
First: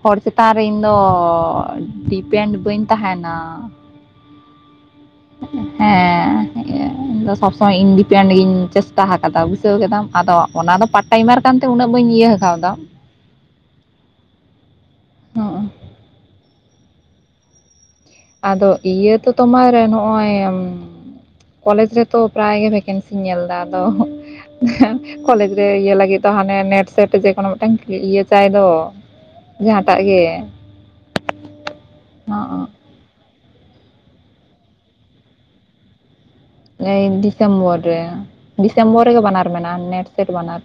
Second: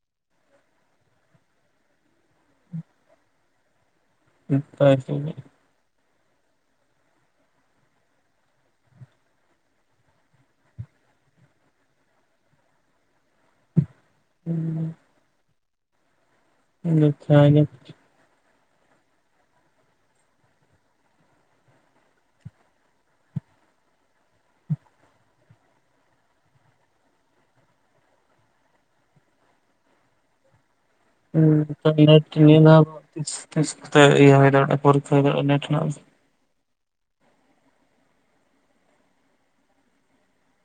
ᱦᱚᱲ ᱪᱮᱛᱟᱱ ᱨᱮ ᱤᱧᱫᱚ ᱰᱤᱯᱮᱱᱰ ᱵᱟᱹᱧ ᱛᱟᱦᱮᱸᱱᱟ ᱾ [unintelligible] ᱦᱮᱸ᱾ [inaudible] ᱟᱫᱚ ᱥᱚᱵᱽ ᱥᱚᱢᱚᱭ ᱤᱧ ᱰᱤᱯᱮᱱᱰ ᱜᱤᱧ ᱪᱮᱥᱴᱟ ᱟᱠᱟᱫᱟ ᱵᱩᱡᱷᱟᱹᱣ ᱠᱮᱫᱟᱢ, ᱟᱫᱚ ᱚᱱᱟ ᱫᱚ ᱯᱟᱴ ᱴᱟᱭᱤᱢᱟᱨ ᱠᱟᱱ ᱛᱮ ᱩᱱᱟᱹᱜ ᱵᱟᱹᱧ ᱤᱭᱟᱹ ᱠᱟᱣᱫᱟ ᱾ ᱦᱩᱸ᱾ ᱦᱚᱸᱜᱼᱚ ᱜᱚᱪᱷᱟ ᱜᱮ᱾ ᱟᱫᱚ ᱤᱭᱟᱹ ᱛᱚ ᱛᱳᱢᱟᱨ ᱱᱚᱜᱼᱚᱭ, ᱠᱚᱞᱮᱡᱽ ᱨᱮ ᱛᱚ ᱯᱨᱟᱭ ᱜᱮ ᱵᱷᱮᱠᱮᱱᱥᱤᱧ ᱧᱮᱞ ᱮᱫᱟ, ᱟᱫᱚ ᱠᱚᱞᱮᱡᱽ ᱨᱮ ᱤᱭᱟᱹ ᱞᱟᱹᱜᱤᱫ ᱫᱚ ᱦᱟᱱᱮ ᱱᱮᱴ ᱥᱮᱴ ᱡᱮᱠᱳᱱᱳ ᱢᱤᱫᱴᱟᱝ ᱤᱭᱟᱹ ᱪᱟᱭ ᱫᱚ ᱾ ᱡᱟᱦᱟᱸᱴᱟᱜ ᱜᱮ ᱾ ᱱᱮᱴ ᱱᱤᱭᱟᱹᱫᱷᱟᱣ ᱛᱤᱥ ᱛᱤᱥ ᱠᱚᱛᱮ ᱤᱭᱟᱹ ᱦᱳᱭ ᱱᱟ ᱢᱤᱫᱴᱟᱝ ᱯᱚᱨᱤᱠᱠᱷᱟ ᱦᱮᱱᱟᱜ-ᱟ ‌ᱱᱮᱴ ᱨᱮᱱᱟᱜ? ᱮᱭ ᱰᱤᱥᱮᱢᱵᱚᱨ, ᱨᱮ ᱰᱤᱥᱮᱢᱵᱚᱨ ᱨᱮᱜᱮ ᱵᱟᱱᱟᱨ ᱢᱮᱱᱟᱜᱼᱟ ᱱᱮᱴ ᱥᱮᱴ ᱵᱟᱱᱟᱨ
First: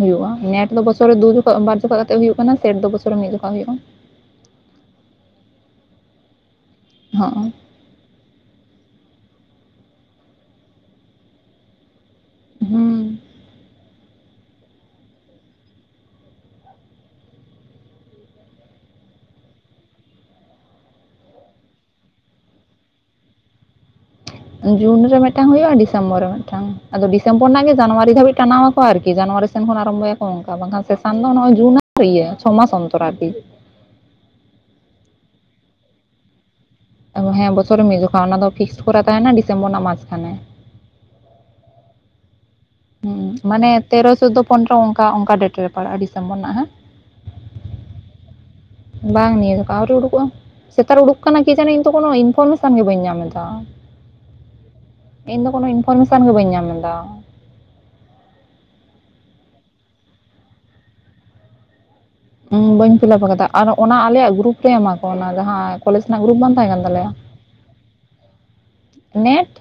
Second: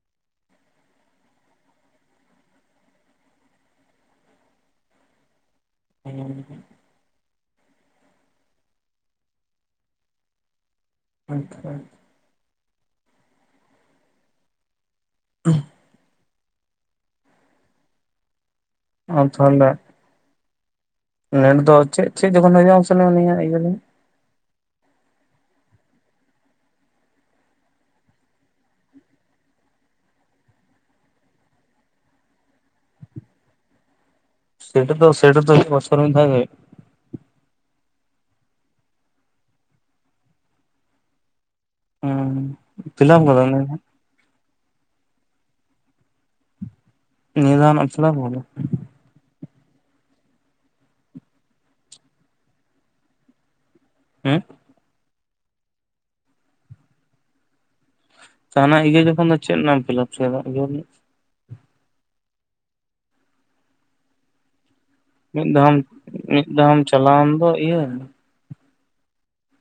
ᱦᱩᱭᱩᱜᱼᱟ᱾ ᱱᱮᱴ ᱫᱚ ᱵᱚᱪᱷᱚᱨ ᱨᱮ ᱫᱩ ᱡᱚᱠᱷᱚᱡ ᱵᱟᱨ ᱡᱚᱠᱷᱷᱟ ᱠᱟᱛᱮ ᱦᱩᱭᱩᱜ ᱠᱟᱱᱟ, ᱥᱮᱴ ᱫᱚ ᱵᱚᱪᱷᱚᱨ ᱨᱮ ᱢᱤᱫ ᱡᱚᱠᱷᱚᱡ ᱦᱩᱭᱩᱜᱼᱟ ᱾ ᱦᱩᱸ᱾ ᱦᱚᱸᱜ-ᱚᱭ, ᱟᱪᱪᱷᱟ ᱾ ᱦᱩᱸ᱾ [inaudible] ᱟᱨ ᱛᱟᱦᱚᱞᱮ, ᱱᱮᱴ ᱫᱚ ᱪᱮᱫ ᱪᱮᱫ ᱡᱚᱠᱷᱚᱱ ᱦᱩᱭᱩᱜᱼᱟ ᱢᱟᱥᱮ ᱞᱟᱹᱭ ᱢᱮ ᱱᱤᱭᱟᱹ ᱤᱭᱟᱹ ᱞᱮ? ᱡᱩᱱ ᱨᱮ ᱢᱤᱫᱴᱟᱝ ᱦᱩᱭᱩᱜᱼᱟ, ᱰᱤᱥᱮᱢᱵᱚᱨ ᱨᱮ ᱢᱤᱫᱴᱟᱝ ᱟᱫᱚ ᱰᱤᱥᱮᱢᱵᱚᱨ ᱨᱮᱱᱟᱜ ᱜᱮ ᱡᱟᱱᱩᱣᱟᱨᱤ ᱫᱷᱟᱹᱵᱤᱡ ᱴᱟᱱᱟᱣ ᱟᱠᱚ ᱟᱨᱠᱤ ᱡᱟᱱᱩᱣᱟᱨᱤ ᱥᱮᱱ ᱠᱷᱚᱱ ᱟᱨᱟᱢᱵᱚᱭᱟᱠᱚ ᱚᱱᱠᱟ ᱵᱟᱝᱠᱷᱟᱱ ᱥᱮᱥᱟᱱ ᱫᱚ ᱱᱚᱜᱼᱚᱭ ᱡᱩᱱ ᱟᱨ ᱤᱭᱟᱹ ᱪᱷᱚ ᱢᱟᱥ ᱚᱱᱛᱚᱨ ᱟᱨᱠᱤ ᱾ ᱥᱮᱴ ᱫᱚ ᱥᱮᱴ ᱫᱚ ᱵᱪᱷᱚᱨ ᱨᱮ ᱢᱤᱫ ᱫᱷᱟᱹᱣ ᱜᱮ ᱦᱳᱭᱳᱜᱼᱟ? ᱦᱮᱸ ᱵᱚᱪᱷᱚᱨ ᱢᱤᱫ ᱫᱚᱯᱷᱟ ᱚᱱᱟ ᱫᱚ ᱯᱷᱤᱠᱥᱴ ᱠᱚᱨᱟ ᱛᱟᱦᱮᱸᱱᱟ ᱰᱤᱥᱮᱢᱵᱚᱨ ᱨᱮᱱᱟᱜ ᱢᱟᱡ ᱠᱷᱟᱱᱮ ᱾ ᱦᱩᱸᱻᱦᱩᱸ ᱾ ᱦᱮᱸ, ᱢᱟᱱᱮ ᱛᱮᱨᱚ ᱪᱳᱫᱫᱳ ᱯᱚᱱᱨᱚ ᱚᱱᱠᱟ ᱚᱱᱠᱟ ᱰᱮᱴ ᱨᱮ ᱯᱟᱲᱟᱜᱼᱟ ᱰᱤᱥᱮᱢᱵᱚᱨ ᱨᱮᱱᱟᱜ, ᱦᱮᱸ ᱾ ᱱᱤᱭᱟᱹ ᱫᱷᱟᱹᱣ ᱨᱮᱱᱟᱜ ᱮᱢ ᱯᱷᱤᱞᱟᱯ ᱟᱠᱟᱫᱟ? ᱵᱟᱝ ᱱᱤᱭᱟᱹ ᱫᱷᱟᱣ ᱟᱹᱣᱨᱤ ᱩᱰᱩᱠᱚᱜᱼᱟ ᱾ ᱥᱮ ᱛᱟᱦᱚᱞᱮ ᱩᱰᱩᱠ ᱟᱠᱟᱱᱟ ᱠᱤ ᱡᱟᱱᱤ ᱤᱧ ᱫᱚ ᱠᱳᱱᱳ ᱤᱱᱯᱷᱚᱨᱢᱮᱥᱚᱱ ᱜᱮ ᱵᱟᱹᱧ ᱧᱟᱢ ᱮᱫᱟ ᱾ ᱦᱩᱸ᱾ ᱤᱧ ᱫᱚ ᱠᱚᱱᱳ ᱤᱱᱯᱷᱚᱨᱢᱮᱥᱚᱱ ᱜᱮ ᱵᱟᱹᱧ ᱧᱟᱢ ᱮᱫᱟ ᱾ ᱛᱚ ᱦᱟᱱᱮ ᱤᱭᱟᱹ ᱡᱚᱠᱷᱚᱱ ᱫᱚ ᱪᱮᱫ ᱨᱮᱱᱟᱜ ᱮᱢ ᱯᱷᱤᱞᱟᱯ ᱠᱮᱫᱟ ᱩᱭᱦᱟᱹᱨᱢᱮ, ᱵᱟᱹᱧ ᱯᱷᱤᱞᱟᱯ ᱟᱠᱟᱫᱟ ᱟᱨ ᱚᱱᱟ ᱟᱞᱮᱭᱟᱜ ᱜᱩᱨᱩᱯ ᱛᱮ ᱮᱢᱟᱠᱚ ᱚᱱᱟ ᱢᱤᱫ ᱫᱷᱟᱣ ᱡᱟᱦᱟᱸ ᱠᱚᱞᱮᱡᱽ ᱨᱮᱱᱟᱜ ᱜᱨᱩᱯ ᱢᱤᱫ ᱵᱟᱝ ᱛᱟᱦᱮᱸ ᱠᱟᱱ ᱫᱷᱟᱣᱮᱢ ᱛᱟᱞᱮᱭᱟ ᱪᱟᱞᱟᱣᱮᱱ ᱫᱚ ᱤᱭᱟᱹ ᱱᱮᱴ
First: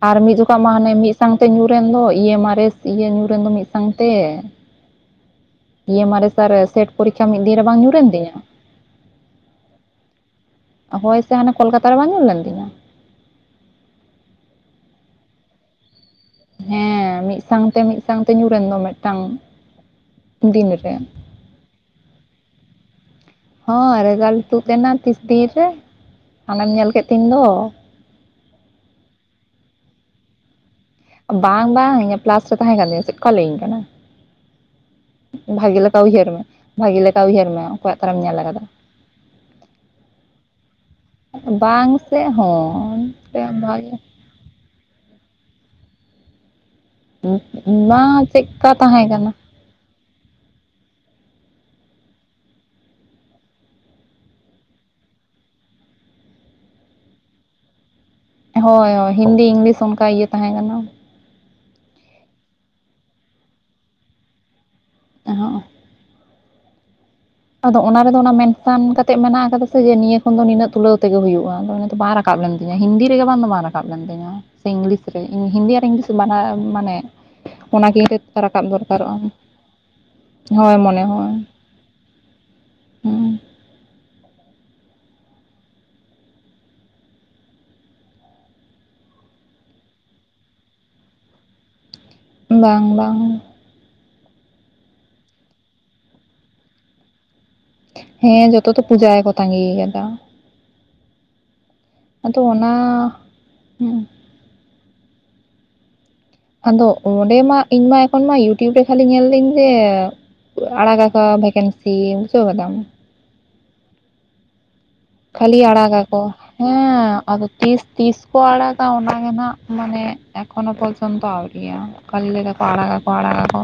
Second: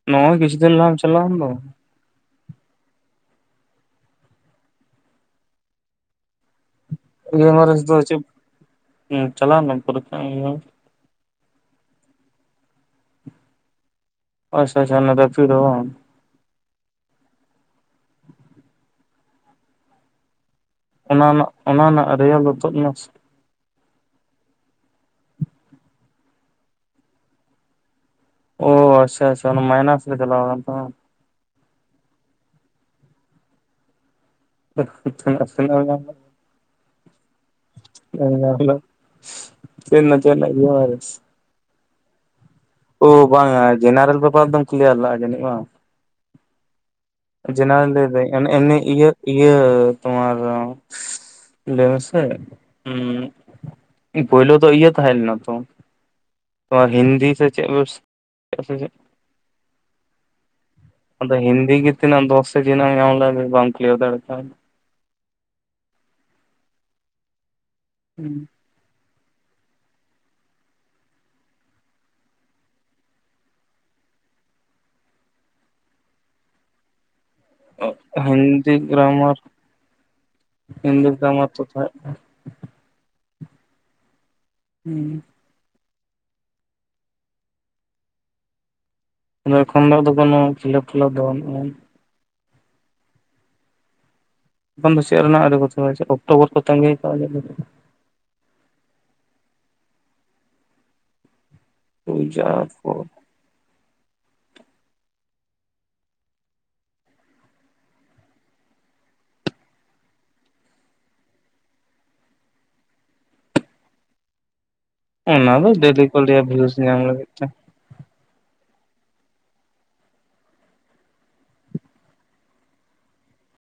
ᱟᱨ ᱢᱤᱫ ᱱᱚᱜᱼᱚᱭ ᱠᱤᱪᱷᱩ ᱡᱚᱠᱷᱟᱜ ᱢᱟ ᱫᱤᱱ ᱦᱟᱱᱮ ᱞᱟᱦᱟᱢ ᱢᱤᱫ ᱪᱟᱞᱟᱣᱮᱱ ᱥᱟᱝᱛᱮ ᱫᱚ ᱧᱩᱨᱮᱱ ᱫᱚ ᱤᱭᱮ. ᱮᱢ‌. ᱟᱨ. ᱮᱥ- ᱤᱭᱟᱹ ᱧᱩᱨᱮᱱ ᱫᱚ ᱢᱤᱫ ᱥᱟᱝᱛᱮ ᱤ. ᱮᱢ. ᱟᱨ. ᱮᱥ ᱟᱨ ᱥᱮᱴ ᱯᱚᱨᱤᱠᱠᱷᱟ ᱤ. ᱢᱤᱫ ᱫᱤᱱ ᱮᱢ. ᱨᱮ ᱟᱨ. ᱵᱟᱝ ᱮᱥ ᱫᱚ ᱧᱩᱨᱮᱱ ᱪᱮᱜ, ᱛᱤᱧᱟᱹ ᱪᱟᱞᱟᱣ ᱞᱮᱱᱟᱢ ᱯᱚᱨᱤᱠᱠᱷᱟ ᱮᱢ? ᱦᱳᱭ ᱥᱮ ᱦᱟᱱᱮ ᱠᱳᱞᱠᱟᱛᱟ ᱨᱮ ᱵᱟᱝ ᱧᱩᱨ ᱞᱮᱱ ᱛᱤᱧᱟ ᱟᱪᱪᱷᱟ ᱟᱪᱪᱷᱟ ᱦᱟᱱᱮ [unintelligible] ᱫᱚᱢ ᱦᱮᱸ ᱢᱤᱜ ᱥᱟᱝᱛᱮ ᱢᱤᱜ ᱥᱟᱝᱛᱮ ᱧᱩᱨᱮᱱ ᱫᱚ ᱢᱤᱜᱴᱟᱝ ᱫᱤᱱ ᱨᱮ᱾ ᱚᱱᱟ ᱨᱮᱱᱟᱜ ᱚᱱᱟ ᱨᱮᱱᱟᱜ ᱨᱮᱡᱟᱞᱴ ᱫᱚ ᱛᱳᱫ ᱱᱚᱥ ᱦᱚᱸ ᱨᱮᱡᱟᱞᱴ ᱛᱩᱫ ᱞᱮᱱᱟ ᱛᱤᱥ ᱫᱤᱱ ᱨᱮ ᱟᱢᱮᱢ ᱧᱮᱞ ᱠᱮᱫ ᱛᱤᱧ ᱫᱚ᱾ ᱚ ᱟᱪᱪᱷᱟ ᱟᱪᱪᱷᱟ ᱚᱱᱟ ᱢᱟᱭᱱᱟᱥ ᱨᱮ ᱪᱟᱞᱟᱣ ᱠᱟᱱ ᱛᱟᱢᱟ᱾ ᱵᱟᱝ ᱵᱟᱝ ᱤᱧᱟᱹᱜ ᱯᱞᱟᱥ ᱨᱮ ᱛᱟᱦᱮᱸ ᱠᱟᱱ ᱛᱤᱧᱟᱹ ᱪᱮᱫᱠᱚ ᱞᱟᱹᱭᱟᱹᱧ ᱠᱟᱱᱟ᱾ ᱪᱮᱫ ᱨᱮᱱᱟᱜ ᱵᱷᱟᱜᱤ ᱞᱮᱠᱟ ᱩᱭᱦᱟᱹᱨ ᱢᱮ ᱵᱷᱟᱜᱤ ᱞᱮᱠᱟ ᱩᱭᱦᱟᱹᱨ ᱢᱮ ᱚᱠᱚᱭᱟᱜ ᱛᱟᱨᱮᱢ ᱧᱮᱞ ᱠᱟᱫᱟ᱾ ᱪᱮᱜ ᱨᱮᱱᱟᱜ ᱪᱮᱜ ᱨᱮᱱᱟᱜ ᱵᱟᱭᱨᱟᱥ ᱵᱟᱝ ᱥᱮ ᱦᱚᱸ, ᱚ ᱵᱟᱝᱟ ᱵᱷᱟᱜᱮ ᱡᱮᱱᱟᱨᱮᱞ ᱯᱮᱯᱟᱨ ᱫᱚᱢ ᱠᱞᱤᱭᱟᱨ ᱱᱟ ᱡᱟᱹᱱᱤᱡ ᱵᱟᱝ, ᱡᱮᱱᱟᱨᱮᱞ ᱢᱟ ᱞᱟᱹᱭᱫᱟᱹᱧ ᱚᱱᱮ ᱪᱮᱫᱠᱟ ᱮᱢᱱᱤ ᱛᱟᱦᱮᱸ ᱤᱭᱟᱹ ᱠᱟᱱᱟ ᱤᱭᱟᱹ ᱛᱚᱢᱟᱨ ᱞᱟᱹᱭ ᱢᱮᱥᱮ ᱩᱸ ᱯᱩᱭᱞᱩ ᱫᱚ ᱤᱭᱟᱹ ᱛᱟᱦᱮᱸ ᱞᱮᱱᱟ ᱛᱚ ᱱᱚᱣᱟ ᱦᱤᱱᱫᱤ ᱥᱮ ᱪᱮᱜ ᱵᱮᱥ ᱦᱚᱭ ᱦᱚᱭ ᱦᱤᱱᱫᱤ ᱤᱝᱞᱤᱥ ᱚᱱᱠᱟ ᱤᱭᱟᱹ ᱛᱟᱦᱮᱸ ᱠᱟᱱᱟ᱾ ᱟᱫᱚ ᱦᱤᱱᱫᱤ ᱜᱮ ᱛᱤᱱᱟᱹᱜ ᱫᱚᱥ ᱥᱮ ᱛᱤᱱᱟᱹᱜ ᱮᱢ ᱧᱟᱢ [unintelligible] ᱵᱟᱢ ᱠᱞᱤᱭᱟᱨ ᱫᱟᱲᱮ ᱠᱟᱣᱫᱟ᱾ ᱮᱸ ᱦᱚᱸᱜᱼᱚ ᱟᱫᱚ ᱚᱱᱟ ᱨᱮᱫᱚ ᱚᱱᱟ ᱢᱮᱱ ᱥᱟᱱ ᱠᱟᱛᱮᱫ ᱢᱮᱱᱟᱜ ᱟᱠᱟᱫᱟ ᱥᱮ ᱡᱮ ᱱᱤᱭᱟᱹ ᱠᱷᱚᱱ ᱫᱚ ᱱᱤᱱᱟᱹᱜ ᱛᱩᱞᱟᱹᱣ ᱛᱮᱜᱮ ᱦᱩᱭᱩᱜᱼᱟ ᱟᱫᱚ ᱩᱱᱟᱹᱜ ᱫᱚ ᱵᱟᱝ ᱨᱟᱠᱟᱵ ᱞᱮᱱ ᱛᱤᱧᱟᱹ ᱦᱤᱱᱫᱤ ᱨᱮᱜᱮ [unintelligible] ᱠᱟᱵ ᱞᱮᱱ ᱛᱤᱧᱟᱹ ᱥᱮ ᱤᱝᱞᱤᱥ ᱨᱮ ᱤᱝ ᱦᱤᱱᱫᱤ ᱟᱨ ᱤᱝᱞᱤᱥ ᱵᱟᱱᱟᱨ ᱢᱟᱱᱮ, ᱚᱱᱟ ᱜᱮ ᱠᱟᱹᱡ ᱦᱩᱸ ᱨᱟᱠᱟᱵ ᱦᱤᱱᱫᱤ ᱫᱚᱨᱠᱟᱨᱚᱜᱼᱟ ᱜᱨᱟᱢᱟᱨ ᱦᱳᱭ ᱢᱚᱱᱮ ᱦᱤᱱᱫᱤ ᱦᱳᱭ᱾ ᱜᱨᱟᱢᱟᱨ [inaudible] ᱦᱩᱸ ᱩᱸ ᱟᱫᱚ ᱮᱠᱷᱚᱱ ᱫᱚ ᱟᱫᱚ ᱠᱚᱱᱚ ᱠᱷᱤᱞᱟᱯ ᱠᱷᱤᱞᱟᱯ ᱫᱚ ᱵᱟᱹᱱᱩᱜᱼᱟ᱾ ᱵᱟᱝ ᱵᱟᱝ᱾ ᱮᱠᱷᱚᱱ ᱫᱚ ᱪᱮᱫ ᱨᱮᱱᱟᱜ ᱟᱫᱚ ᱠᱚ [unintelligible] ᱪᱮᱫ ᱚᱠᱴᱳᱵᱚᱨ ᱠᱚ ᱛᱟᱸᱝᱜᱤ ᱠᱟᱜᱼᱟ [unintelligible] ᱦᱮᱸ ᱡᱷᱚᱛᱚ ᱛᱚ ᱯᱩᱡᱟ ᱜᱮᱠᱚ ᱛᱟᱸᱜᱤ ᱠᱟᱫᱟ᱾ ᱟᱫᱚ ᱯᱩᱡᱟ ᱚᱱᱟ ᱠᱚ ᱦᱚᱸ ᱟᱫᱚ ᱚᱸᱰᱮ ᱢᱟ ᱤᱧ ᱢᱟ ᱮᱠᱷᱚᱱ ᱢᱟ ᱤᱭᱩᱴᱤᱭᱩᱵᱽ ᱨᱮ ᱠᱷᱟᱹᱞᱤ ᱧᱮᱞᱫᱤᱧ ᱡᱮ, ᱟᱲᱟᱜᱟᱠᱚ ᱵᱷᱮᱠᱮᱱᱥᱤ ᱵᱩᱡᱷᱟᱹᱣ ᱠᱟᱫᱟᱢ᱾ ᱚᱱᱟ ᱠᱷᱟᱹᱞᱤ ᱫᱚ ᱟᱲᱟᱜᱟ ᱰᱮᱞᱤ ᱠᱚ ᱞᱟᱹᱭᱟ ᱵᱷᱤᱭᱩᱥ ᱦᱮᱸ ᱧᱟᱢ ᱞᱟᱹᱜᱤᱫ ᱛᱮ ᱟᱫᱚ ᱛᱤᱥ ᱛᱤᱥ ᱠᱚ ᱟᱲᱟᱜᱟ ᱚᱱᱟ ᱜᱮ ᱱᱟᱜ ᱢᱟᱱᱮ ᱮᱠᱷᱳᱱᱳ ᱯᱚᱨᱡᱚᱱᱛᱚ ᱟᱣᱨᱤᱭᱟ᱾ ᱠᱟᱹᱞᱤ ᱞᱟᱹᱭ ᱫᱟᱠᱚ ᱟᱲᱟᱜᱟᱠᱚ ᱟᱲᱟᱜᱟᱠᱚ᱾